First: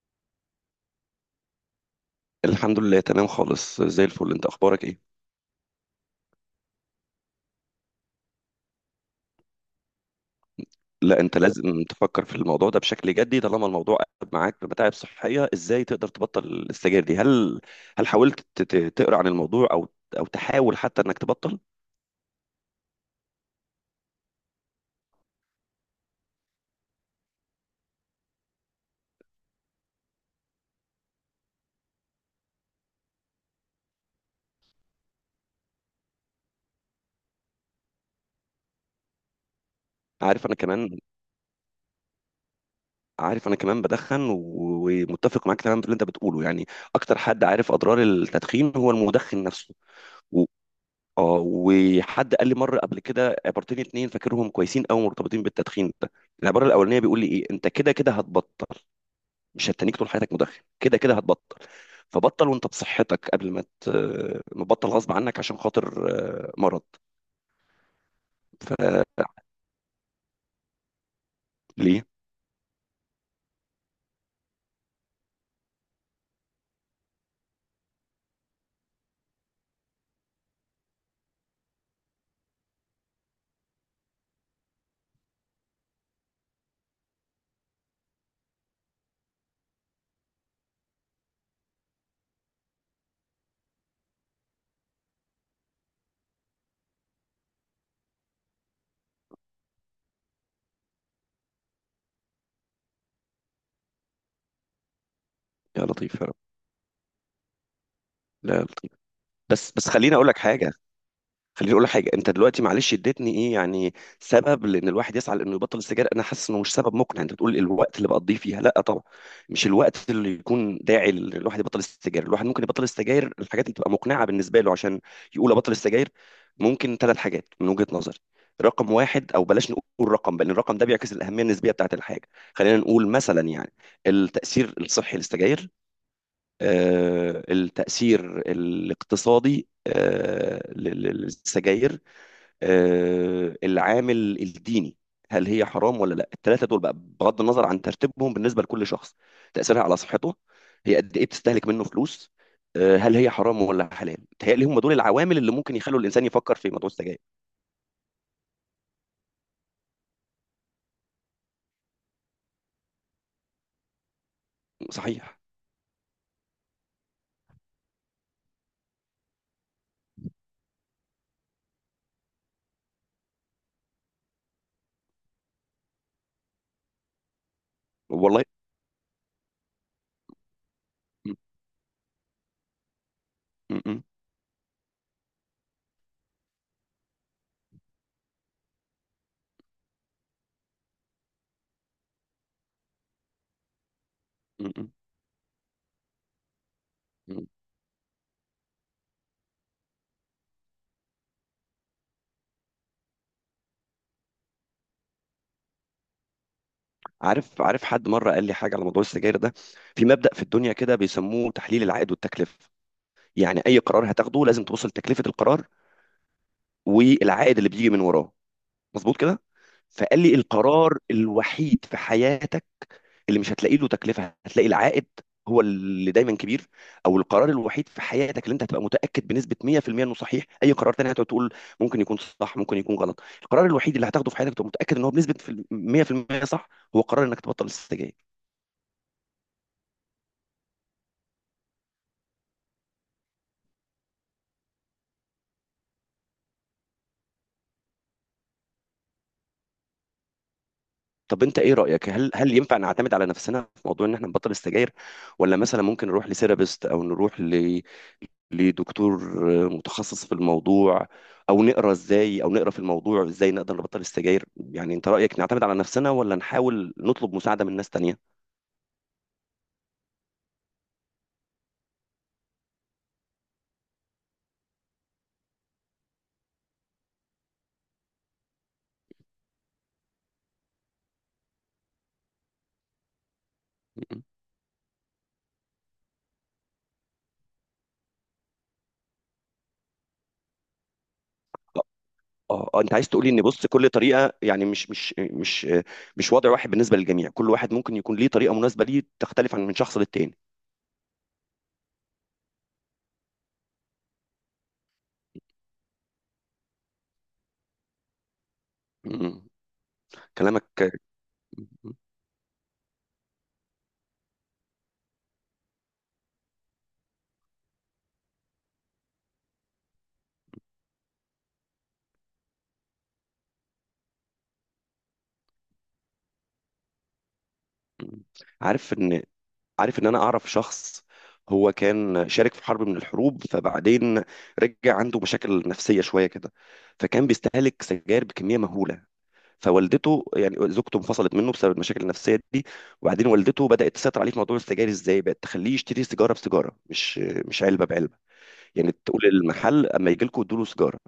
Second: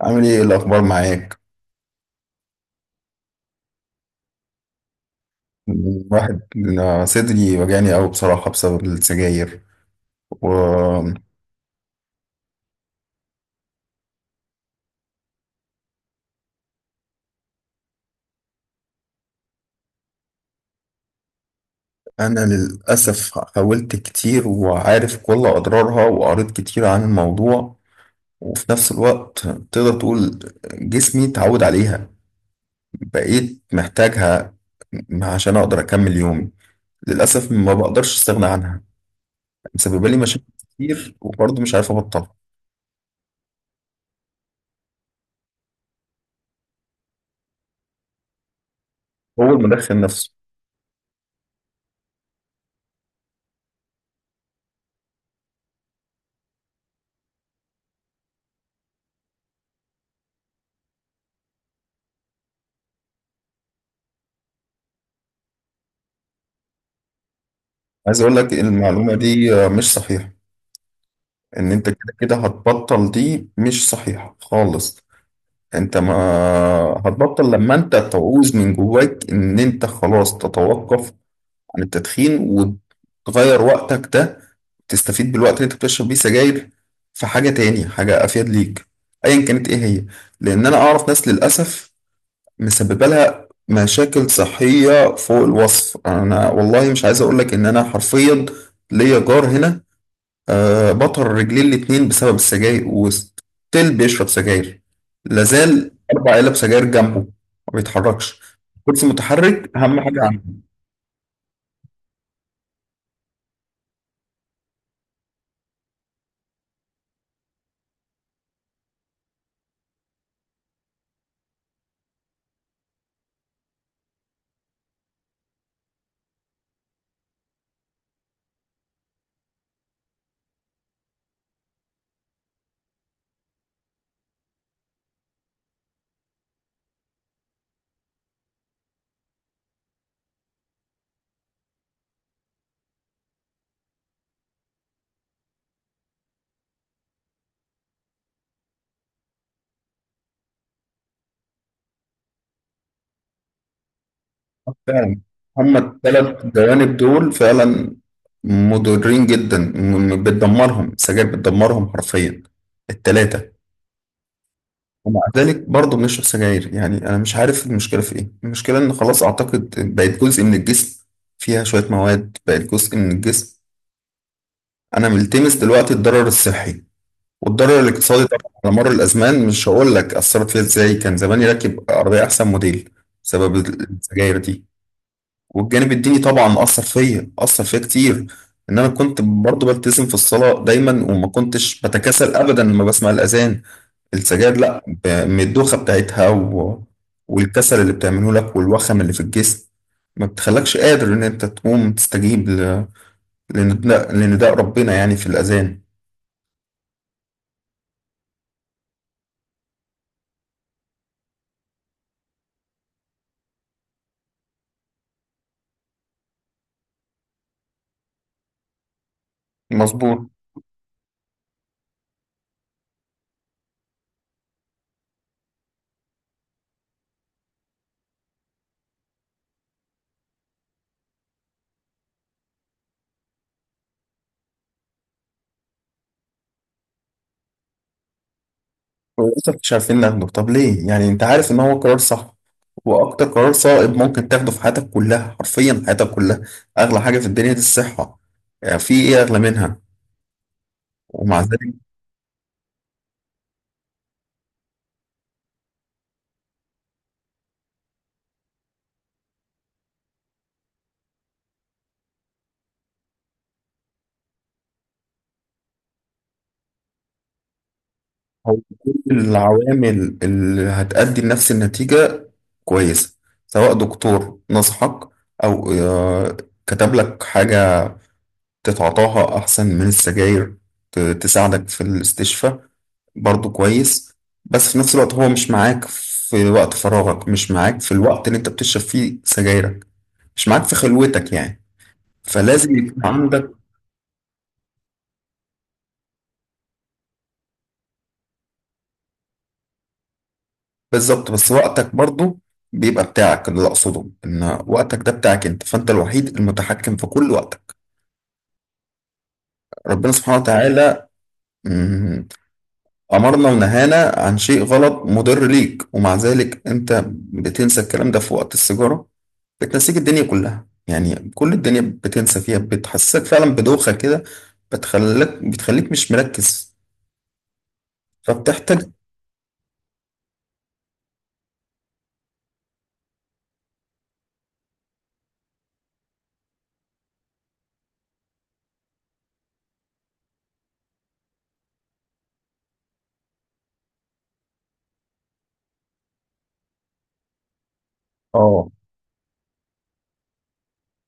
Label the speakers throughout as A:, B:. A: عامل ايه، إيه الاخبار معاك؟
B: الحمد لله، تمام خالص، زي الفل. انت اخبارك ايه؟
A: واحد. صدري وجعني قوي بصراحة بسبب السجاير، وانا
B: لا، انت لازم تفكر في الموضوع ده بشكل جدي. طالما الموضوع قلب معاك بمتاعب صحيه، ازاي تقدر تبطل السجاير دي؟ هل حاولت تقرا عن الموضوع او تحاول حتى انك تبطل؟
A: للاسف حاولت كتير وعارف كل اضرارها وقريت كتير عن الموضوع. وفي نفس الوقت تقدر تقول جسمي اتعود عليها، بقيت محتاجها عشان اقدر اكمل يومي. للاسف ما بقدرش استغنى عنها، مسببه لي مشاكل
B: عارف انا كمان
A: كتير وبرضه مش عارف ابطلها.
B: عارف انا كمان بدخن ومتفق معاك تماما في اللي انت بتقوله، يعني اكتر حد عارف اضرار التدخين هو المدخن
A: هو
B: نفسه
A: المدخن نفسه.
B: و... اه وحد قال لي مره قبل كده عبارتين اتنين فاكرهم كويسين قوي، مرتبطين بالتدخين ده. العباره الاولانيه بيقول لي ايه؟ انت كده كده هتبطل، مش هتتنيك طول حياتك مدخن، كده كده هتبطل. فبطل وانت بصحتك قبل ما ما تبطل غصب عنك عشان خاطر مرض.
A: عايز اقول لك
B: فليه؟
A: المعلومة دي مش صحيحة، ان انت كده كده هتبطل دي مش صحيحة خالص. انت ما هتبطل لما انت تعوز من جواك ان انت خلاص تتوقف عن التدخين وتغير وقتك ده، تستفيد بالوقت اللي انت بتشرب بيه سجاير في حاجة تاني، حاجة افيد ليك ايا كانت ايه هي. لان انا اعرف ناس للاسف مسببة لها مشاكل صحية فوق الوصف. انا والله مش عايز اقولك ان انا حرفيا ليا جار هنا، آه، بطر رجليه الاتنين بسبب السجاير وستيل بيشرب سجاير،
B: يا
A: لازال
B: لطيف يا
A: أربع
B: رب.
A: علب سجاير جنبه، ما بيتحركش،
B: لا يا لطيف.
A: كرسي متحرك
B: بس بس،
A: أهم
B: خليني
A: حاجة
B: اقول لك
A: عنده.
B: حاجه. انت دلوقتي معلش اديتني ايه، يعني سبب لان الواحد يسعى لانه يبطل السجاير؟ انا حاسس انه مش سبب مقنع. انت بتقول الوقت اللي بقضيه فيها، لا طبعا، مش الوقت اللي يكون داعي ان الواحد يبطل السجاير. الواحد ممكن يبطل السجاير، الحاجات اللي تبقى مقنعه بالنسبه له عشان يقول ابطل السجاير ممكن ثلاث حاجات من وجهه نظري. رقم واحد، او بلاش نقول رقم، بل الرقم ده بيعكس الاهميه النسبيه بتاعت الحاجه. خلينا نقول مثلا، يعني التاثير الصحي للسجاير، التاثير الاقتصادي للسجاير، العامل الديني، هل هي حرام ولا لا. الثلاثه دول بقى، بغض النظر عن ترتيبهم بالنسبه لكل شخص: تاثيرها على صحته، هي قد ايه بتستهلك منه فلوس، هل هي حرام ولا حلال. تهيألي هم دول
A: فعلا،
B: العوامل اللي ممكن
A: هما
B: يخلوا الانسان
A: التلات
B: يفكر في موضوع
A: جوانب
B: السجاير.
A: دول فعلا مضرين جدا، بتدمرهم السجاير، بتدمرهم حرفيا التلاتة. ومع
B: صحيح.
A: ذلك برضه بنشرب سجاير. يعني أنا مش عارف المشكلة في إيه. المشكلة إن خلاص أعتقد بقت جزء من الجسم، فيها شوية مواد بقت جزء من الجسم. أنا ملتمس دلوقتي الضرر الصحي والضرر الاقتصادي طبعا
B: والله.
A: على مر الازمان، مش هقول لك اثرت فيها ازاي، كان
B: م-
A: زماني راكب عربيه احسن موديل بسبب
B: م-
A: السجاير دي. والجانب الديني طبعا اثر فيا، اثر فيا كتير، ان انا كنت برضه بلتزم في الصلاه دايما وما كنتش بتكاسل ابدا لما بسمع الاذان. السجاير
B: م-
A: لا،
B: م-
A: من الدوخه بتاعتها
B: م.
A: والكسل اللي بتعمله لك والوخم اللي في الجسم، ما بتخلكش قادر ان انت تقوم تستجيب لنداء، لنداء ربنا يعني في الاذان.
B: عارف حد مره قال لي حاجه على موضوع السجاير ده. في مبدأ في الدنيا كده بيسموه تحليل العائد والتكلفه، يعني اي قرار هتاخده لازم تبص لتكلفه القرار والعائد اللي بيجي من وراه. مظبوط كده؟
A: مظبوط.
B: فقال لي القرار الوحيد في حياتك اللي مش هتلاقي له تكلفه، هتلاقي العائد هو اللي دايما كبير، او القرار الوحيد في حياتك اللي انت هتبقى متاكد بنسبه 100% انه صحيح، اي قرار تاني هتقعد تقول ممكن يكون صح ممكن يكون غلط، القرار الوحيد اللي هتاخده في حياتك تبقى متاكد ان هو بنسبه 100% صح، هو قرار انك تبطل السجاير.
A: ولسه مش عارفين ناخده. طب ليه؟ يعني انت عارف ان هو قرار صح، واكتر قرار صائب ممكن تاخده في حياتك كلها، حرفيا حياتك كلها. اغلى حاجة في الدنيا دي الصحة، يعني في ايه اغلى منها؟ ومع
B: طب انت
A: ذلك.
B: ايه رايك، هل ينفع نعتمد على نفسنا في موضوع ان احنا نبطل السجاير، ولا مثلا ممكن نروح لسيرابيست او نروح لدكتور متخصص في الموضوع، او نقرا ازاي، او نقرا في الموضوع ازاي نقدر نبطل السجاير؟ يعني انت رايك نعتمد على نفسنا ولا نحاول نطلب مساعده من ناس تانية؟
A: هو كل العوامل اللي هتؤدي لنفس النتيجة كويسة، سواء دكتور نصحك او كتب لك حاجة تتعاطاها أحسن من السجاير، تساعدك في الاستشفاء، برضو كويس.
B: م-
A: بس في نفس الوقت هو مش معاك في وقت فراغك، مش معاك في الوقت اللي انت بتشرب فيه سجايرك، مش معاك في خلوتك يعني،
B: اه.
A: فلازم
B: اه انت
A: يكون
B: عايز تقولي ان
A: عندك.
B: بص، كل طريقه، يعني مش وضع واحد بالنسبه للجميع، كل واحد ممكن يكون ليه طريقه مناسبه ليه تختلف عن من شخص للتاني.
A: بالظبط. بس وقتك برضو بيبقى بتاعك. اللي أقصده إن وقتك ده بتاعك أنت، فأنت الوحيد المتحكم في كل وقتك.
B: مم.
A: ربنا سبحانه
B: كلامك.
A: وتعالى أمرنا ونهانا عن شيء غلط مضر ليك، ومع ذلك أنت بتنسى الكلام ده في وقت السيجارة. بتنسيك الدنيا كلها، يعني كل الدنيا بتنسى فيها، بتحسسك فعلا بدوخة كده، بتخليك مش مركز،
B: مم.
A: فبتحتاج.
B: عارف ان عارف ان انا اعرف شخص هو كان شارك في حرب من الحروب، فبعدين رجع عنده مشاكل نفسية شوية كده، فكان بيستهلك سجاير بكمية مهولة. فوالدته، يعني زوجته انفصلت منه بسبب المشاكل النفسية دي، وبعدين والدته بدأت تسيطر عليه في موضوع السجاير. ازاي؟ بقت تخليه يشتري سيجارة بسيجارة، مش علبة بعلبة.
A: اه.
B: يعني تقول المحل اما يجي لكم ادوا له سيجارة،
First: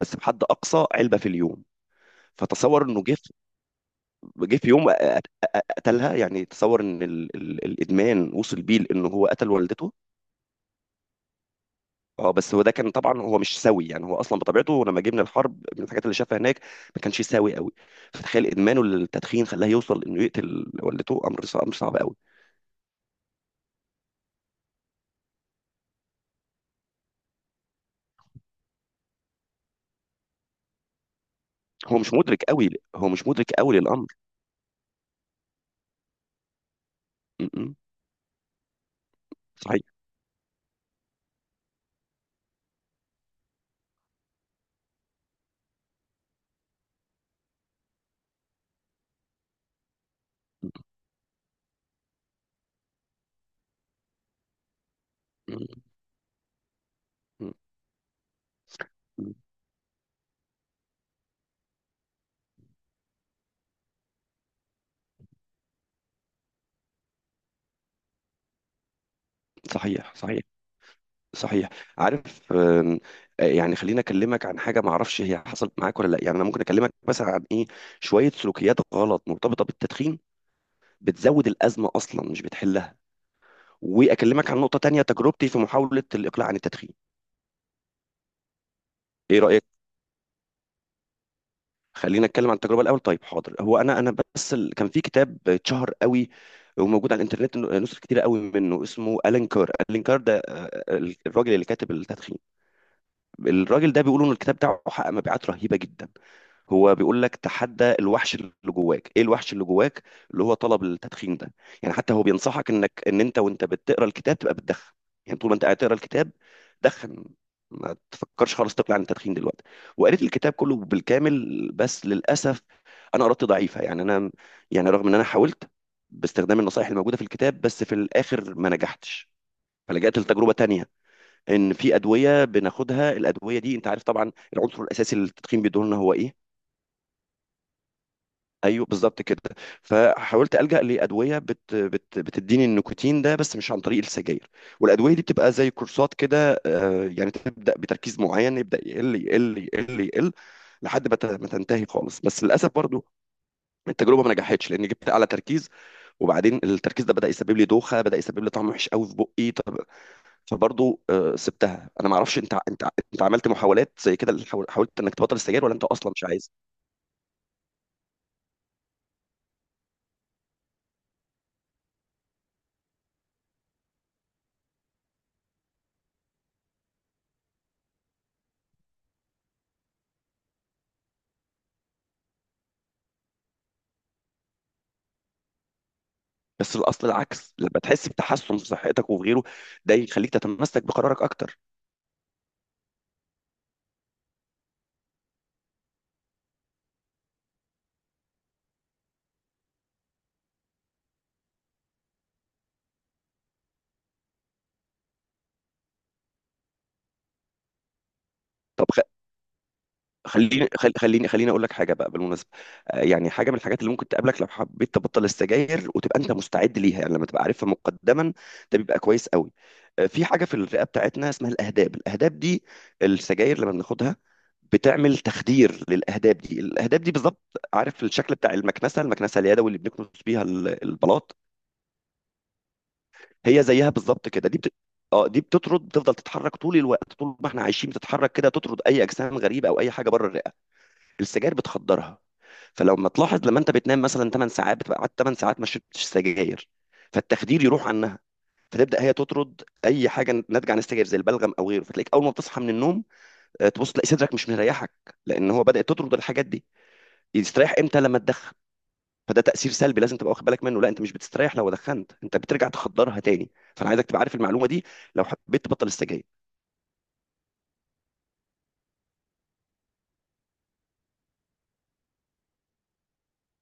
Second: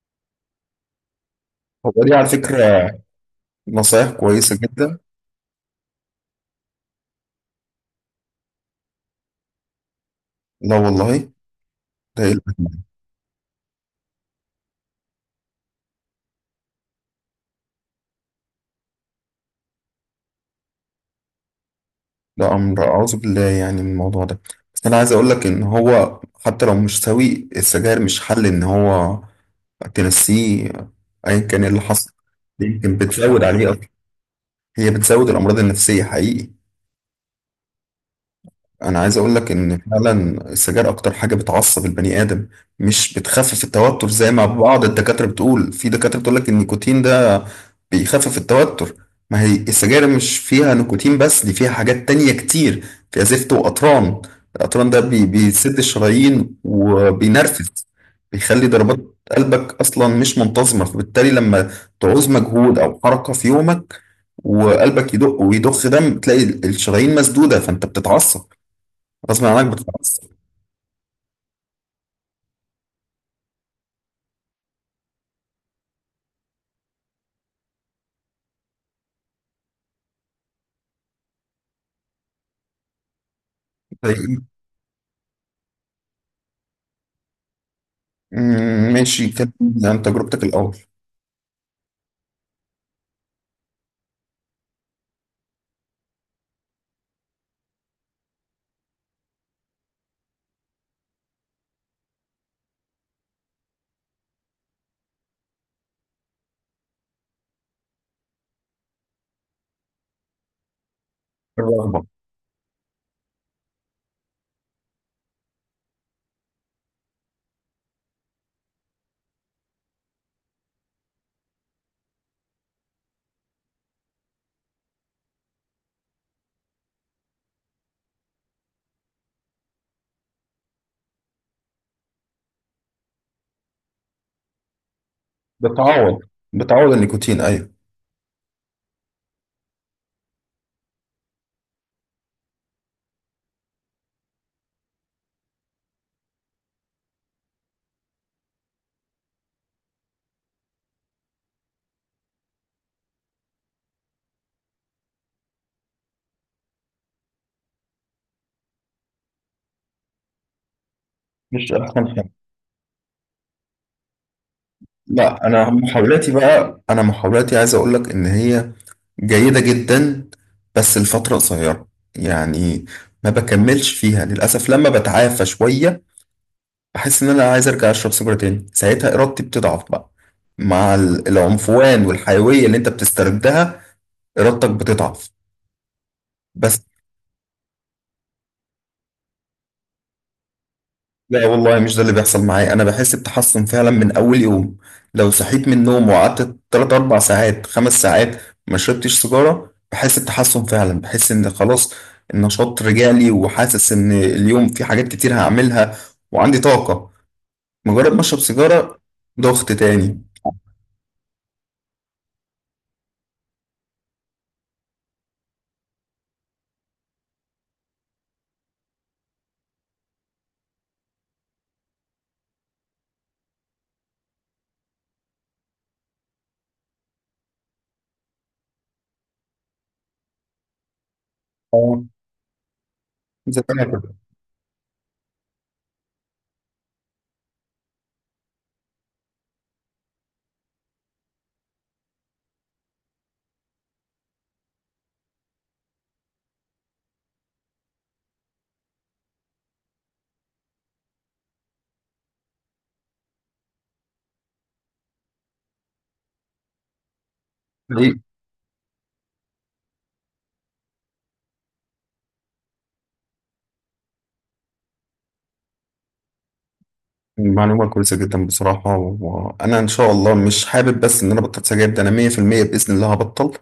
B: بس بحد اقصى علبة في اليوم.
A: هو دي على
B: فتصور
A: فكرة
B: انه
A: نصايح كويسة
B: جه في يوم
A: جدا.
B: قتلها. يعني تصور ان الادمان وصل بيه لانه هو قتل والدته.
A: لا والله. ده
B: اه،
A: إيه
B: بس هو ده كان
A: الأهمية؟
B: طبعا، هو مش سوي. يعني هو اصلا بطبيعته لما جه من الحرب، من الحاجات اللي شافها هناك، ما كانش سوي قوي. فتخيل ادمانه للتدخين خلاه يوصل انه يقتل والدته، امر صعب، امر صعب قوي.
A: ده أمر أعوذ بالله يعني من الموضوع ده. بس أنا عايز أقول لك إن هو حتى لو مش سوي، السجاير مش حل إن هو تنسيه ايا كان إيه اللي
B: هو
A: حصل،
B: مش مدرك قوي
A: يمكن
B: هو مش
A: بتزود
B: مدرك
A: عليه
B: قوي
A: اصلا.
B: للامر.
A: هي بتزود الامراض النفسيه حقيقي.
B: م.
A: انا عايز اقول لك ان
B: صحيح.
A: فعلا السجاير اكتر حاجه بتعصب البني ادم، مش بتخفف التوتر زي ما بعض الدكاتره بتقول. في دكاتره بتقول لك ان النيكوتين ده بيخفف التوتر، ما هي السجاير مش فيها
B: م-
A: نيكوتين بس، دي فيها حاجات تانية كتير، فيها زفت وقطران. القطران ده بيسد الشرايين
B: م-
A: وبينرفز، بيخلي ضربات
B: م.
A: قلبك اصلا مش منتظمه، فبالتالي لما تعوز مجهود او حركه في يومك وقلبك يدق ويضخ دم، تلاقي الشرايين مسدوده فانت بتتعصب، غصب عنك
B: صحيح،
A: بتتعصب.
B: صحيح، صحيح. عارف آم، آه، يعني خليني اكلمك عن حاجه، ما اعرفش هي حصلت معاك ولا لا. يعني انا ممكن اكلمك مثلا عن ايه؟ شويه سلوكيات غلط مرتبطه بالتدخين بتزود الازمه اصلا مش بتحلها،
A: زي-
B: واكلمك عن نقطه تانية: تجربتي في محاوله الاقلاع عن التدخين.
A: ماشي،
B: ايه رايك؟
A: كلمني عن تجربتك الأول.
B: خلينا نتكلم عن التجربه الاول. طيب، حاضر. هو كان في كتاب اتشهر قوي، وموجود على الانترنت نسخ كتيره قوي منه، اسمه الين كار. الين كار ده الراجل اللي كاتب التدخين. الراجل ده بيقولوا ان الكتاب بتاعه حقق مبيعات رهيبه جدا. هو بيقول لك تحدى الوحش اللي جواك. ايه الوحش اللي جواك؟ اللي هو طلب التدخين ده. يعني
A: الرغبة.
B: حتى هو بينصحك انك ان انت وانت بتقرا الكتاب تبقى بتدخن. يعني طول ما انت قاعد تقرا الكتاب دخن، ما تفكرش خالص تقلع عن التدخين دلوقتي. وقريت الكتاب كله بالكامل، بس للاسف انا قرأت ضعيفه، يعني انا، يعني رغم ان انا حاولت باستخدام النصائح الموجوده في الكتاب، بس في الاخر ما نجحتش. فلجأت لتجربه تانية، ان في ادويه بناخدها. الادويه دي، انت عارف طبعا العنصر الاساسي اللي التدخين بيديه لنا هو
A: بتعوض،
B: ايه؟
A: بتعوض النيكوتين أيوه.
B: ايوه، بالظبط كده. فحاولت الجا لادويه بت بت بتديني النيكوتين ده بس مش عن طريق السجاير. والادويه دي بتبقى زي كورسات كده، يعني تبدا بتركيز معين يبدا يقل يقل يقل يقل لحد ما ما تنتهي خالص. بس للاسف برضو التجربه ما نجحتش لان جبت اعلى تركيز، وبعدين التركيز ده بدا يسبب لي دوخه، بدا يسبب لي طعم وحش قوي في بقي. طب فبرضو
A: مش
B: سبتها.
A: أحسن
B: انا ما
A: حاجة.
B: اعرفش انت عملت محاولات زي كده؟ حاولت انك تبطل
A: لا،
B: السجاير
A: أنا
B: ولا انت اصلا مش
A: محاولاتي
B: عايز؟
A: بقى، أنا محاولاتي عايز أقول لك إن هي جيدة جدا، بس لفترة قصيرة. يعني ما بكملش فيها للأسف. لما بتعافى شوية بحس إن أنا عايز أرجع أشرب سيجارة تاني. ساعتها إرادتي بتضعف بقى، مع العنفوان والحيوية اللي أنت بتستردها، إرادتك بتضعف،
B: بس
A: بس.
B: الاصل العكس، لما تحس بتحسن في صحتك وفي غيره ده يخليك تتمسك بقرارك
A: لا
B: اكتر.
A: والله مش ده اللي بيحصل معايا. انا بحس بتحسن فعلا من اول يوم، لو صحيت من النوم وقعدت 3 4 ساعات، 5 ساعات، ما شربتش سيجارة، بحس بتحسن فعلا، بحس ان خلاص النشاط رجع لي، وحاسس ان اليوم في حاجات كتير هعملها وعندي طاقة. مجرد ما اشرب
B: طب
A: سيجارة،
B: خ-
A: ضغط تاني.
B: خليني خل- خليني خليني اقول لك حاجه بقى بالمناسبه. يعني حاجه من الحاجات اللي ممكن تقابلك لو حبيت تبطل السجاير، وتبقى انت مستعد ليها، يعني لما تبقى عارفها مقدما ده بيبقى كويس قوي. في حاجه في الرئه بتاعتنا اسمها الاهداب. الاهداب دي السجاير لما بناخدها بتعمل تخدير للاهداب دي. الاهداب دي بالظبط، عارف الشكل بتاع المكنسه؟ المكنسه اليدوي اللي بنكنس بيها البلاط،
A: اه. زي
B: هي
A: ما
B: زيها
A: أنا كده.
B: بالظبط كده. اه دي بتطرد، بتفضل تتحرك طول الوقت. طول ما احنا عايشين بتتحرك كده، تطرد اي اجسام غريبه او اي حاجه بره الرئه. السجاير بتخدرها. فلما تلاحظ، لما انت بتنام مثلا 8 ساعات، بتبقى قعدت 8 ساعات ما شربتش سجاير، فالتخدير يروح عنها، فتبدا هي تطرد اي حاجه ناتجه عن السجاير زي البلغم او غيره. فتلاقيك اول ما بتصحى من النوم، تبص تلاقي صدرك مش مريحك، لان هو بدات تطرد الحاجات دي. يستريح امتى؟
A: دي
B: لما تدخن. فده تأثير سلبي لازم تبقى واخد بالك منه. لا، انت مش بتستريح لو دخنت، انت بترجع تخدرها تاني. فانا عايزك تبقى عارف المعلومة دي لو حبيت تبطل السجاير.
A: معلومة كويسة جدا بصراحة، وأنا إن شاء الله، مش حابب بس إن أنا بطلت سجاير، ده أنا 100% بإذن الله هبطل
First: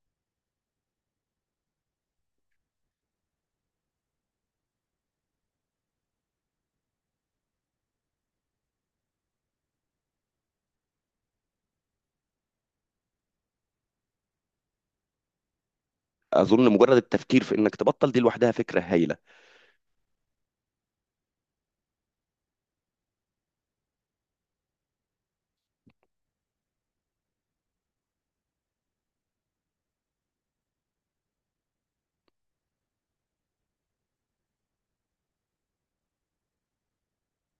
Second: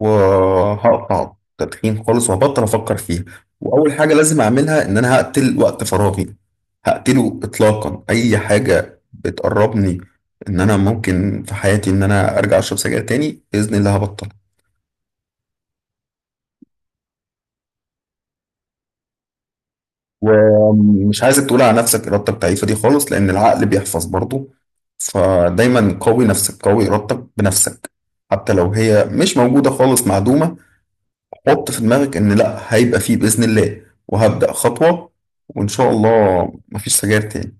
A: وهقطع تدخين خالص، وهبطل افكر فيها. واول حاجه لازم اعملها ان انا هقتل وقت فراغي، هقتله اطلاقا، اي حاجه بتقربني ان انا ممكن في حياتي ان انا ارجع اشرب سجاير تاني، باذن الله هبطل.
B: اظن مجرد التفكير في انك تبطل دي لوحدها فكرة هايلة.
A: ومش عايزك تقول على نفسك ارادتك ضعيفه دي خالص، لان العقل بيحفظ برضه. فدايما قوي نفسك، قوي ارادتك بنفسك، حتى لو هي مش موجوده، خالص معدومه، حط في دماغك ان لا، هيبقى فيه باذن الله وهبدا خطوه، وان شاء الله مفيش سجاير تاني.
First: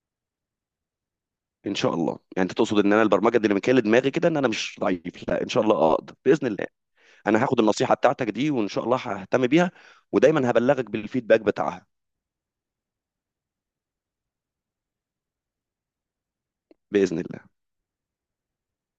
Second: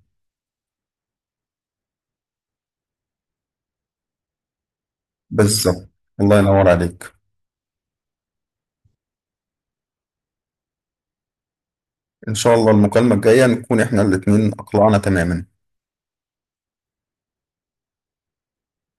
B: ان شاء الله. يعني انت تقصد ان انا البرمجة الديناميكية اللي دماغي كده ان انا مش ضعيف، لا، ان شاء
A: بالظبط.
B: الله اقدر
A: الله
B: بإذن الله.
A: ينور عليك.
B: انا هاخد النصيحة بتاعتك دي، وان شاء الله ههتم بيها، ودايما هبلغك بالفيدباك بتاعها.
A: ان شاء الله المكالمه الجايه نكون احنا الاتنين اقلعنا تماما.
B: بإذن الله.